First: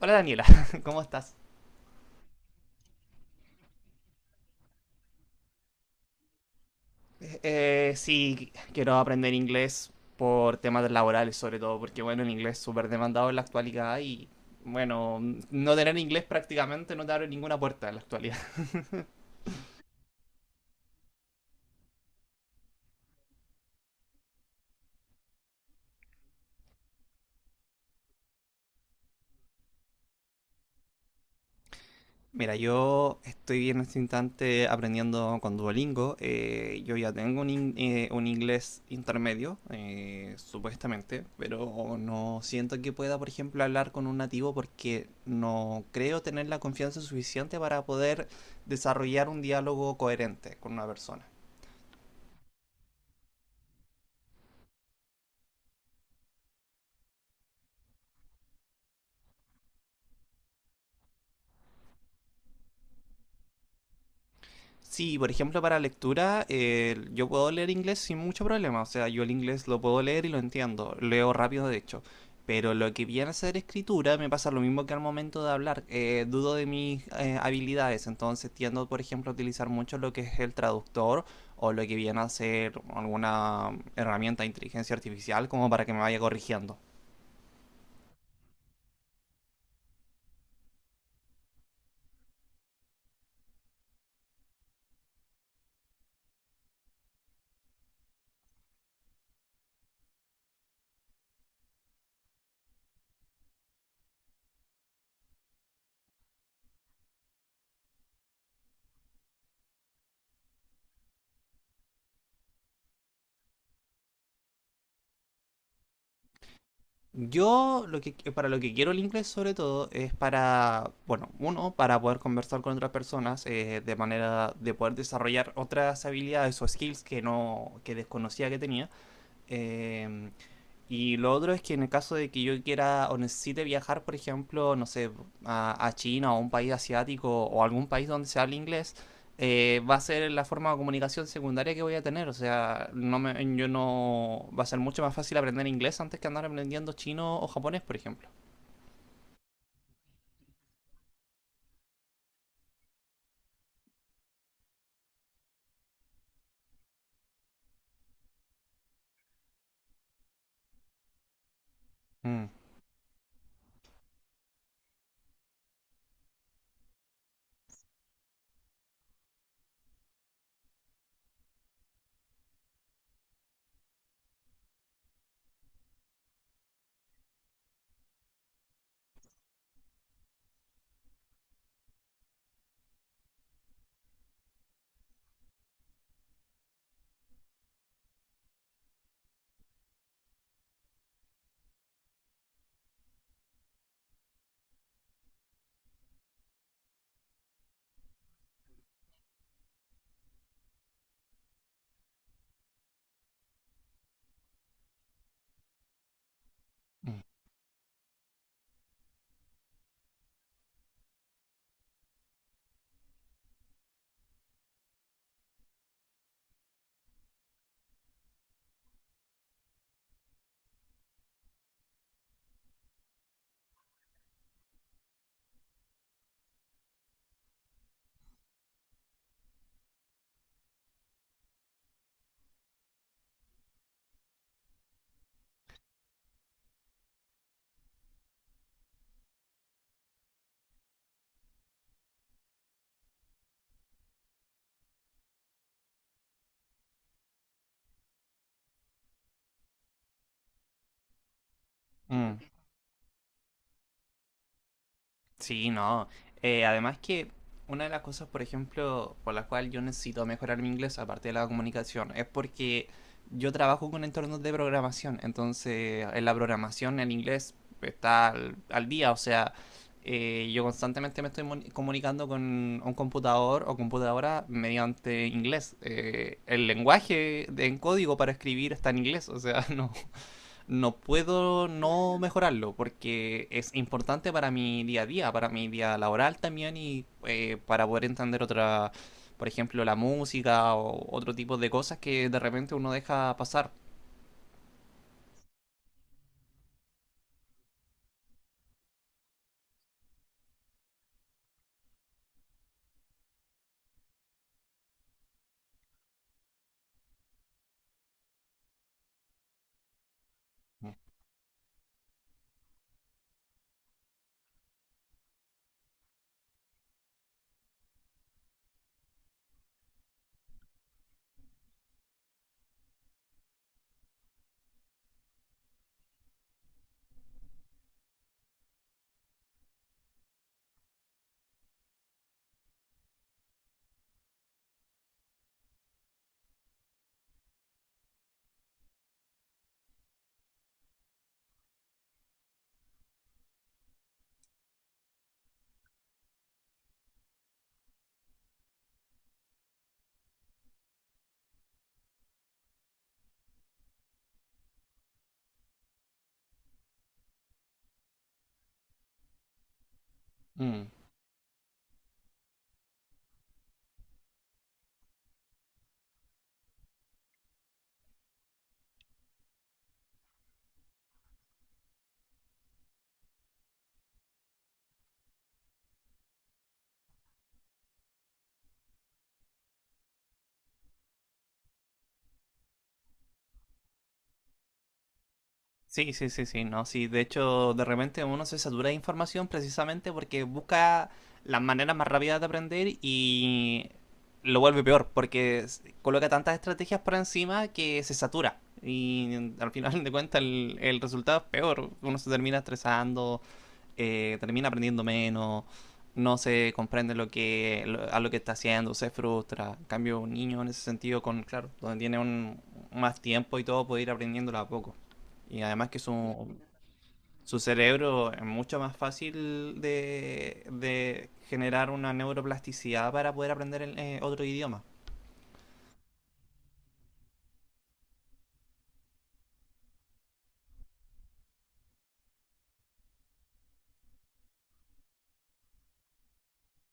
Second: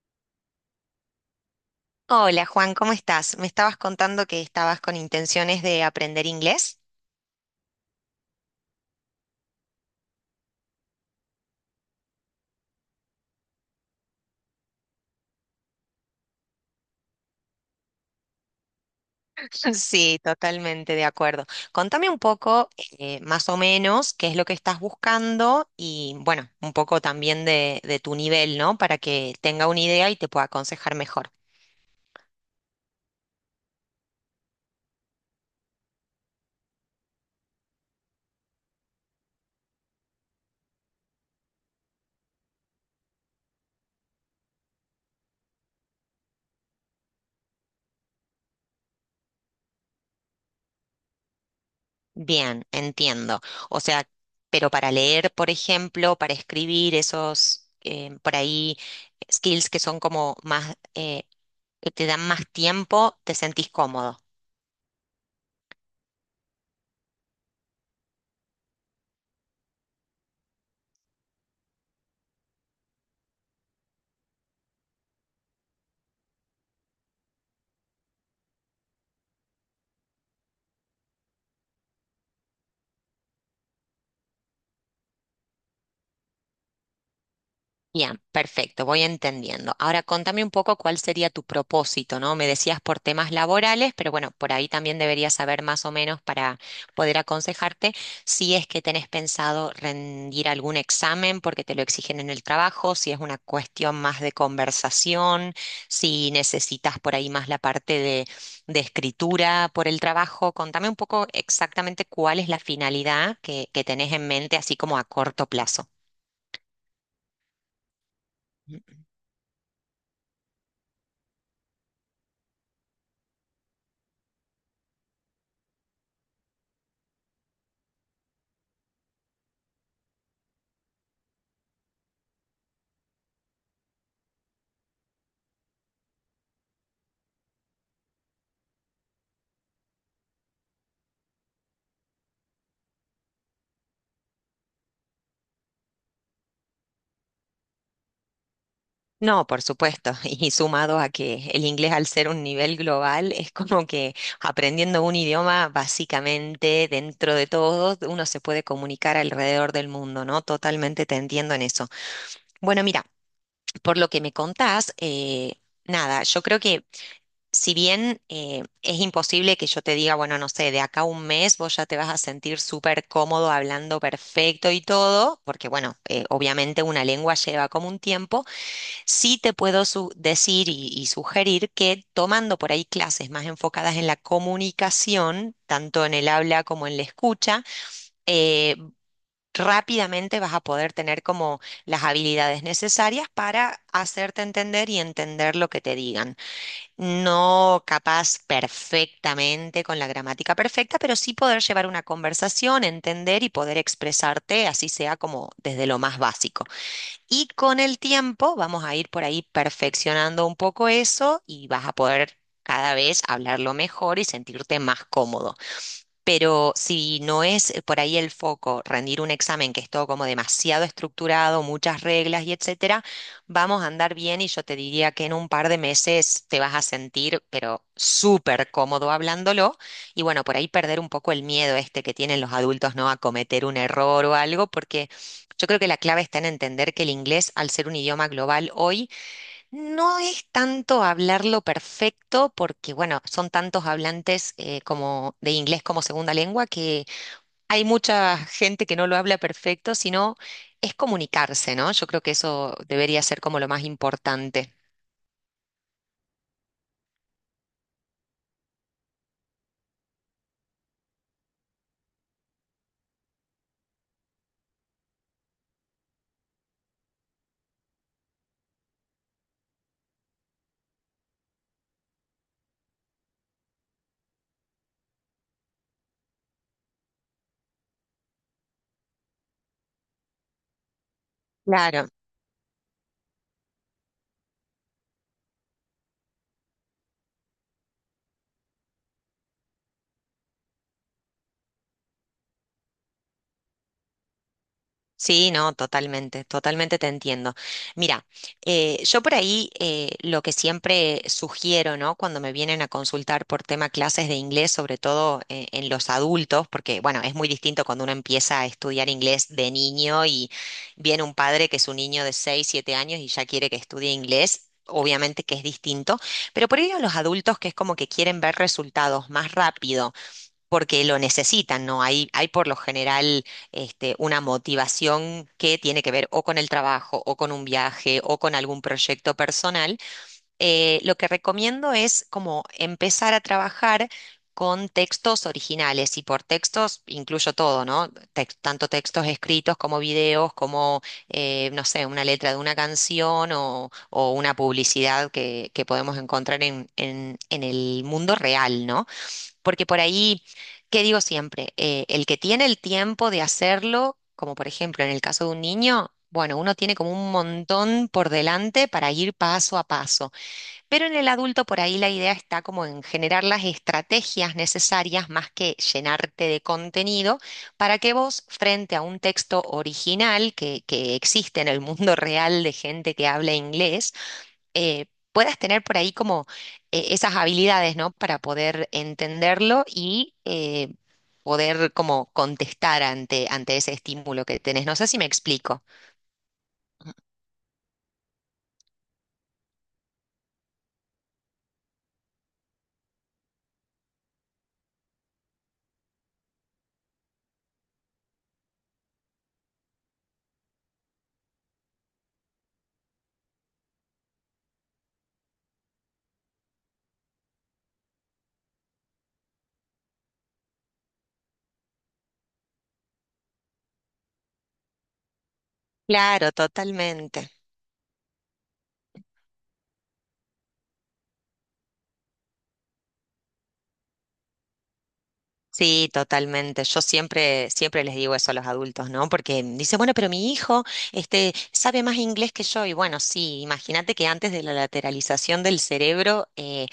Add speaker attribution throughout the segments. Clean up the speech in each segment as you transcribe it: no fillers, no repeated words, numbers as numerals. Speaker 1: Hola Daniela, ¿cómo estás?
Speaker 2: Hola Juan, ¿cómo estás? Me estabas contando que estabas con intenciones de aprender inglés.
Speaker 1: Sí, quiero aprender inglés por temas laborales sobre todo, porque bueno, el inglés es súper demandado en la actualidad y bueno, no tener inglés prácticamente no te abre ninguna puerta en la actualidad.
Speaker 2: Sí, totalmente de acuerdo. Contame un poco, más o menos, qué es lo que estás buscando y, bueno, un poco también de tu nivel, ¿no? Para que tenga una idea y te pueda aconsejar mejor.
Speaker 1: Mira, yo estoy en este instante aprendiendo con Duolingo. Yo ya tengo un inglés intermedio, supuestamente, pero no siento que pueda, por ejemplo, hablar con un nativo porque no creo tener la confianza suficiente para poder desarrollar un diálogo coherente con una persona.
Speaker 2: Bien, entiendo. O sea, pero para leer, por ejemplo, para escribir esos, por ahí, skills que son como más, que te dan más tiempo, ¿te sentís cómodo?
Speaker 1: Sí, por ejemplo, para lectura, yo puedo leer inglés sin mucho problema. O sea, yo el inglés lo puedo leer y lo entiendo. Leo rápido, de hecho. Pero lo que viene a ser escritura me pasa lo mismo que al momento de hablar. Dudo de mis habilidades. Entonces tiendo, por ejemplo, a utilizar mucho lo que es el traductor o lo que viene a ser alguna herramienta de inteligencia artificial como para que me vaya corrigiendo.
Speaker 2: Bien, perfecto, voy entendiendo. Ahora contame un poco cuál sería tu propósito, ¿no? Me decías por temas laborales, pero bueno, por ahí también deberías saber más o menos para poder aconsejarte si es que tenés pensado rendir algún examen porque te lo exigen en el trabajo, si es una cuestión más de conversación, si necesitas por ahí más la parte de escritura por el trabajo. Contame un poco exactamente cuál es la finalidad que tenés en mente, así como a corto plazo.
Speaker 1: Yo lo que para lo que quiero el inglés sobre todo es para, bueno, uno, para poder conversar con otras personas de manera de poder desarrollar otras habilidades o skills que no que desconocía que tenía. Eh, y lo otro es que en el caso de que yo quiera o necesite viajar, por ejemplo, no sé, a China o a un país asiático o algún país donde se hable inglés, va a ser la forma de comunicación secundaria que voy a tener. O sea, no me, yo no, va a ser mucho más fácil aprender inglés antes que andar aprendiendo chino o japonés, por ejemplo.
Speaker 2: No, por supuesto. Y sumado a que el inglés al ser un nivel global es como que aprendiendo un idioma básicamente dentro de todo uno se puede comunicar alrededor del mundo, ¿no? Totalmente te entiendo en eso.
Speaker 1: Mm,
Speaker 2: Bueno, mira, por lo que me contás, nada, yo creo que si bien es imposible que yo te diga, bueno, no sé, de acá a un mes vos ya te vas a sentir súper cómodo hablando perfecto y todo, porque bueno, obviamente una lengua lleva como un tiempo. Sí te puedo decir y sugerir que tomando por ahí clases más enfocadas en la comunicación, tanto en el habla como en la escucha, eh, rápidamente vas a poder tener como las habilidades necesarias para hacerte entender y entender lo que te digan. No capaz perfectamente con la gramática perfecta, pero sí poder llevar una conversación, entender y poder expresarte, así sea como desde lo más básico.
Speaker 1: mm,
Speaker 2: Y con el tiempo vamos a ir por ahí perfeccionando un poco eso y vas a poder cada vez hablarlo mejor y sentirte más cómodo. Pero si no es por ahí el foco rendir un examen que es todo como demasiado estructurado, muchas reglas y etcétera, vamos a andar bien y yo te diría que en un par de meses te vas a sentir pero súper cómodo hablándolo y bueno, por ahí perder un poco el miedo este que tienen los adultos, ¿no? A cometer un error o algo, porque yo creo que la clave está en entender que el inglés, al ser un idioma global hoy, no es tanto hablarlo perfecto, porque bueno, son tantos hablantes como de inglés como segunda lengua que hay mucha gente que no lo habla perfecto, sino es comunicarse, ¿no? Yo creo que
Speaker 1: mm.
Speaker 2: eso debería ser como lo más importante.
Speaker 1: Sí, no. Además que una de las cosas, por ejemplo, por la cual yo necesito mejorar mi inglés, aparte de la comunicación, es porque yo trabajo con entornos de programación. Entonces, en la programación el inglés está al día. O sea, yo constantemente me estoy comunicando con un computador o computadora mediante inglés. El en código para escribir está en inglés. O sea, no, no puedo
Speaker 2: Claro.
Speaker 1: no mejorarlo porque es importante para mi día a día, para mi día laboral también y para poder entender otra, por ejemplo, la música o otro tipo de cosas que de repente uno deja pasar.
Speaker 2: Sí, no, totalmente, totalmente te entiendo. Mira, yo por ahí lo que siempre sugiero, ¿no? Cuando me vienen a consultar por tema clases de inglés, sobre todo en los adultos, porque bueno, es muy distinto cuando uno empieza a estudiar inglés de niño y viene un padre que es un niño de 6, 7 años y ya quiere que estudie inglés. Obviamente que es distinto, pero por ahí a los adultos que es como que quieren ver resultados más rápido porque lo necesitan, ¿no? Hay por lo general este, una motivación que tiene que ver o con el trabajo, o con un viaje, o con algún proyecto personal. Lo que recomiendo es como empezar a trabajar con textos originales, y por textos incluyo todo, ¿no? Tanto textos escritos como videos, como, no sé, una letra de una canción o una publicidad que podemos encontrar en, en el mundo real, ¿no? Porque por ahí, ¿qué digo siempre? El que tiene el tiempo de hacerlo, como por ejemplo en el caso de un niño, bueno, uno tiene como un montón por delante para ir paso a paso.
Speaker 1: Mm.
Speaker 2: Pero en el adulto por ahí la idea está como en generar las estrategias necesarias más que llenarte de contenido para que vos, frente a un texto original que existe en el mundo real de gente que habla inglés, eh, puedas tener por ahí como esas habilidades, ¿no? Para poder entenderlo y poder como contestar ante ese estímulo que tenés. No sé si me explico.
Speaker 1: Sí, sí, sí, sí, no, sí. De hecho, de repente uno se satura de información precisamente porque busca las maneras más rápidas de aprender y lo vuelve peor, porque coloca tantas estrategias por encima que se satura. Y al final de cuentas el resultado es peor. Uno se termina estresando, termina aprendiendo menos, no se comprende lo que, a lo que está haciendo, se frustra. En cambio, un niño en ese sentido, con claro, donde tiene un, más tiempo y todo, puede ir aprendiéndolo a poco. Y además que su,
Speaker 2: Claro, totalmente.
Speaker 1: su cerebro es mucho más fácil de generar una neuroplasticidad para poder aprender el, otro idioma.
Speaker 2: Sí, totalmente. Yo siempre, siempre les digo eso a los adultos, ¿no? Porque dice, bueno, pero mi hijo, este, sabe más inglés que yo. Y bueno, sí, imagínate que antes de la lateralización del cerebro,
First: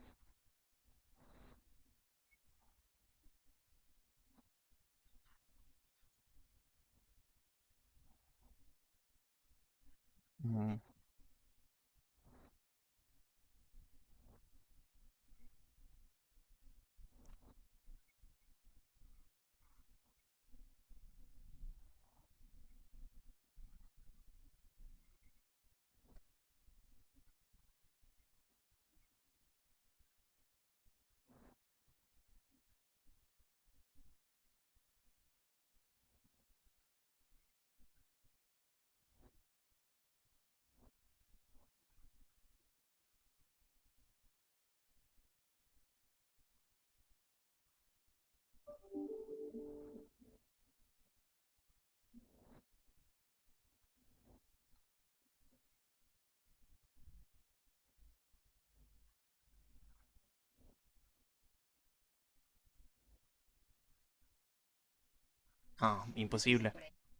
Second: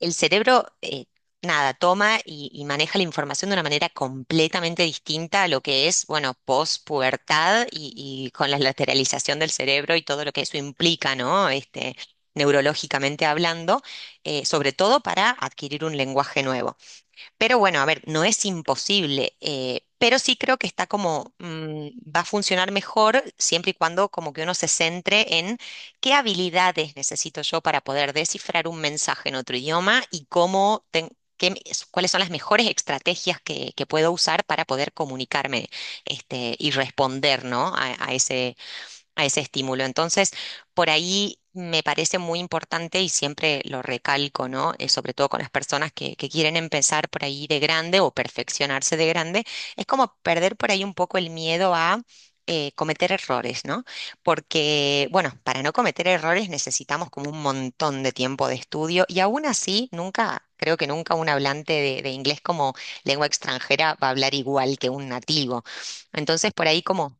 Speaker 2: el cerebro, nada, toma y maneja la información de una manera completamente distinta a lo que es, bueno, pospubertad y con la lateralización del cerebro y todo lo que eso
Speaker 1: Mm.
Speaker 2: implica, ¿no? Este, neurológicamente hablando, sobre todo para adquirir un lenguaje nuevo. Pero bueno, a ver, no es imposible, pero sí creo que está como, va a funcionar mejor siempre y cuando como que uno se centre en qué habilidades necesito yo para poder descifrar un mensaje en otro idioma y cómo cuáles son las mejores estrategias que puedo usar para poder comunicarme este, y responder, ¿no? A ese estímulo. Entonces, por ahí me parece muy importante y siempre lo recalco, ¿no? Sobre todo con las personas que quieren empezar por ahí de grande o perfeccionarse de grande, es como perder por ahí un poco el miedo a... cometer errores, ¿no? Porque, bueno, para no cometer errores necesitamos como un montón de tiempo de estudio y aún así, nunca, creo que nunca un hablante de inglés como lengua extranjera va a hablar igual que un nativo.
Speaker 1: Ah,
Speaker 2: Entonces, por
Speaker 1: imposible.
Speaker 2: ahí como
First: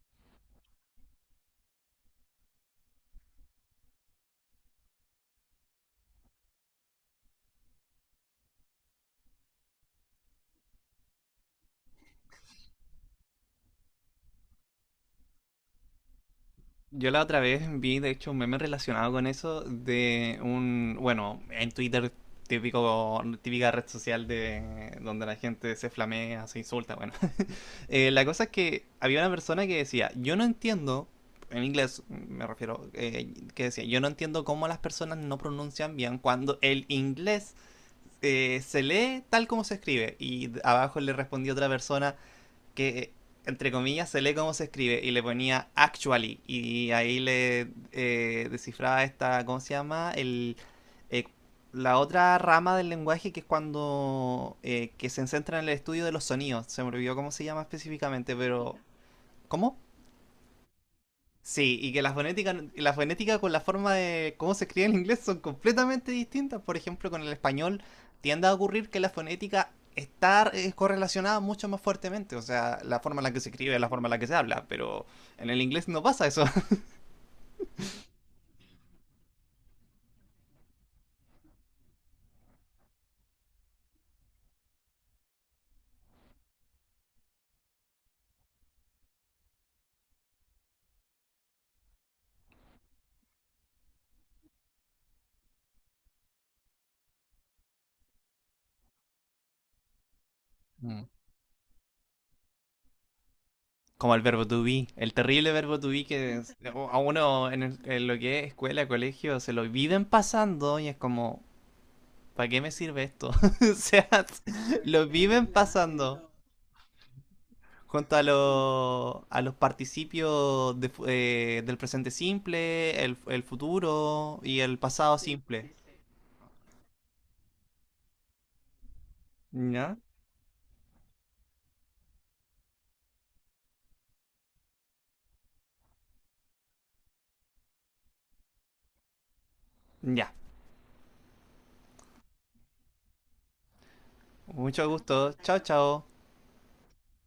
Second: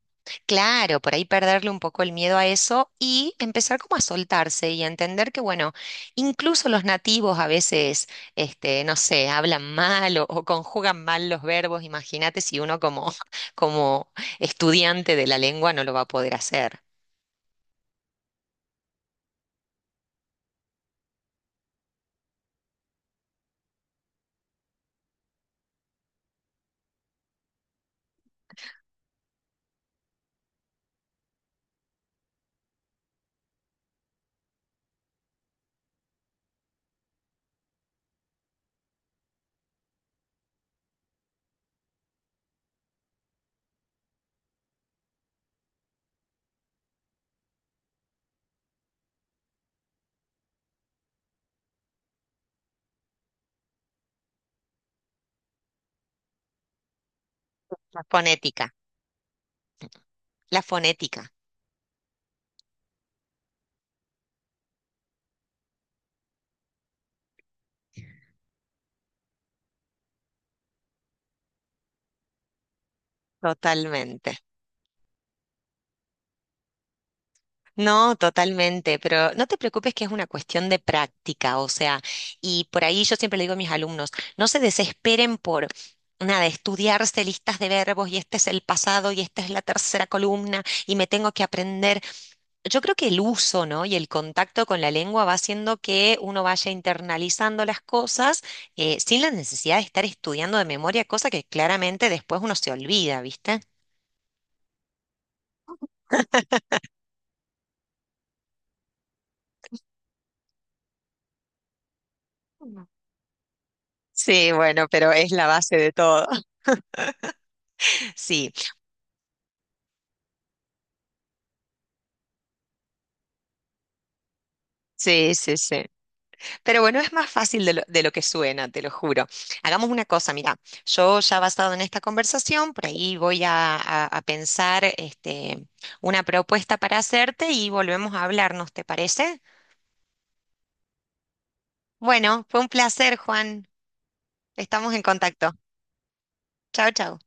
Speaker 2: Claro, por ahí perderle un poco el miedo a eso y empezar como a soltarse y a entender que, bueno, incluso los nativos a veces, este, no sé, hablan mal o conjugan mal los verbos. Imagínate si uno como, como estudiante de la lengua no lo va a poder hacer.
Speaker 1: Yo la otra vez vi, de hecho, un meme relacionado con eso de un, bueno, en Twitter, típico, típica red social de donde la gente se flamea, se insulta, bueno. La cosa es que había una persona que decía, yo no entiendo, en inglés me refiero, que decía, yo no entiendo cómo las personas no pronuncian bien cuando el inglés se lee tal como se escribe. Y abajo le respondió otra persona, que entre comillas se lee cómo se escribe y le ponía actually y ahí le descifraba esta, ¿cómo se llama? Eh, la otra rama del lenguaje que es cuando que se centra en el estudio de los sonidos. Se me olvidó cómo se llama
Speaker 2: La
Speaker 1: específicamente,
Speaker 2: fonética,
Speaker 1: pero ¿cómo?
Speaker 2: la fonética,
Speaker 1: Sí, y que la fonética con la forma de cómo se escribe en inglés son completamente distintas. Por ejemplo, con el español tiende a ocurrir que la fonética está correlacionada mucho más fuertemente. O sea, la forma en la que se escribe, la forma en la que se
Speaker 2: totalmente.
Speaker 1: habla. Pero en el inglés no pasa eso.
Speaker 2: No, totalmente, pero no te preocupes que es una cuestión de práctica, o sea, y por ahí yo siempre le digo a mis alumnos, no se desesperen por nada, estudiarse listas de verbos y este es el pasado y esta es la tercera columna y me tengo que aprender. Yo creo que el uso, ¿no? Y el contacto con la lengua va haciendo que uno vaya internalizando las cosas sin la necesidad de estar estudiando de
Speaker 1: Mm.
Speaker 2: memoria, cosa que claramente después uno se olvida, ¿viste?
Speaker 1: Como el verbo to be, el terrible verbo to be que a uno en, en lo que es escuela, colegio, se lo viven pasando y es como, ¿para qué me
Speaker 2: Mm.
Speaker 1: sirve esto? O sea,
Speaker 2: Sí, bueno,
Speaker 1: lo
Speaker 2: pero es
Speaker 1: viven
Speaker 2: la base de todo.
Speaker 1: pasando. Junto
Speaker 2: Sí.
Speaker 1: a los participios de del presente simple, el futuro y el pasado
Speaker 2: Sí, sí,
Speaker 1: simple.
Speaker 2: sí. Pero bueno, es más fácil de lo que suena, te lo juro. Hagamos
Speaker 1: ¿Ya?
Speaker 2: una cosa, mira, yo ya basado en esta conversación, por ahí voy a, a pensar este, una propuesta para hacerte y volvemos a hablarnos, ¿te parece?
Speaker 1: Ya.
Speaker 2: Bueno, fue un placer, Juan.
Speaker 1: Mucho
Speaker 2: Estamos en
Speaker 1: gusto.
Speaker 2: contacto.
Speaker 1: Chao, chao.
Speaker 2: Chao, chao.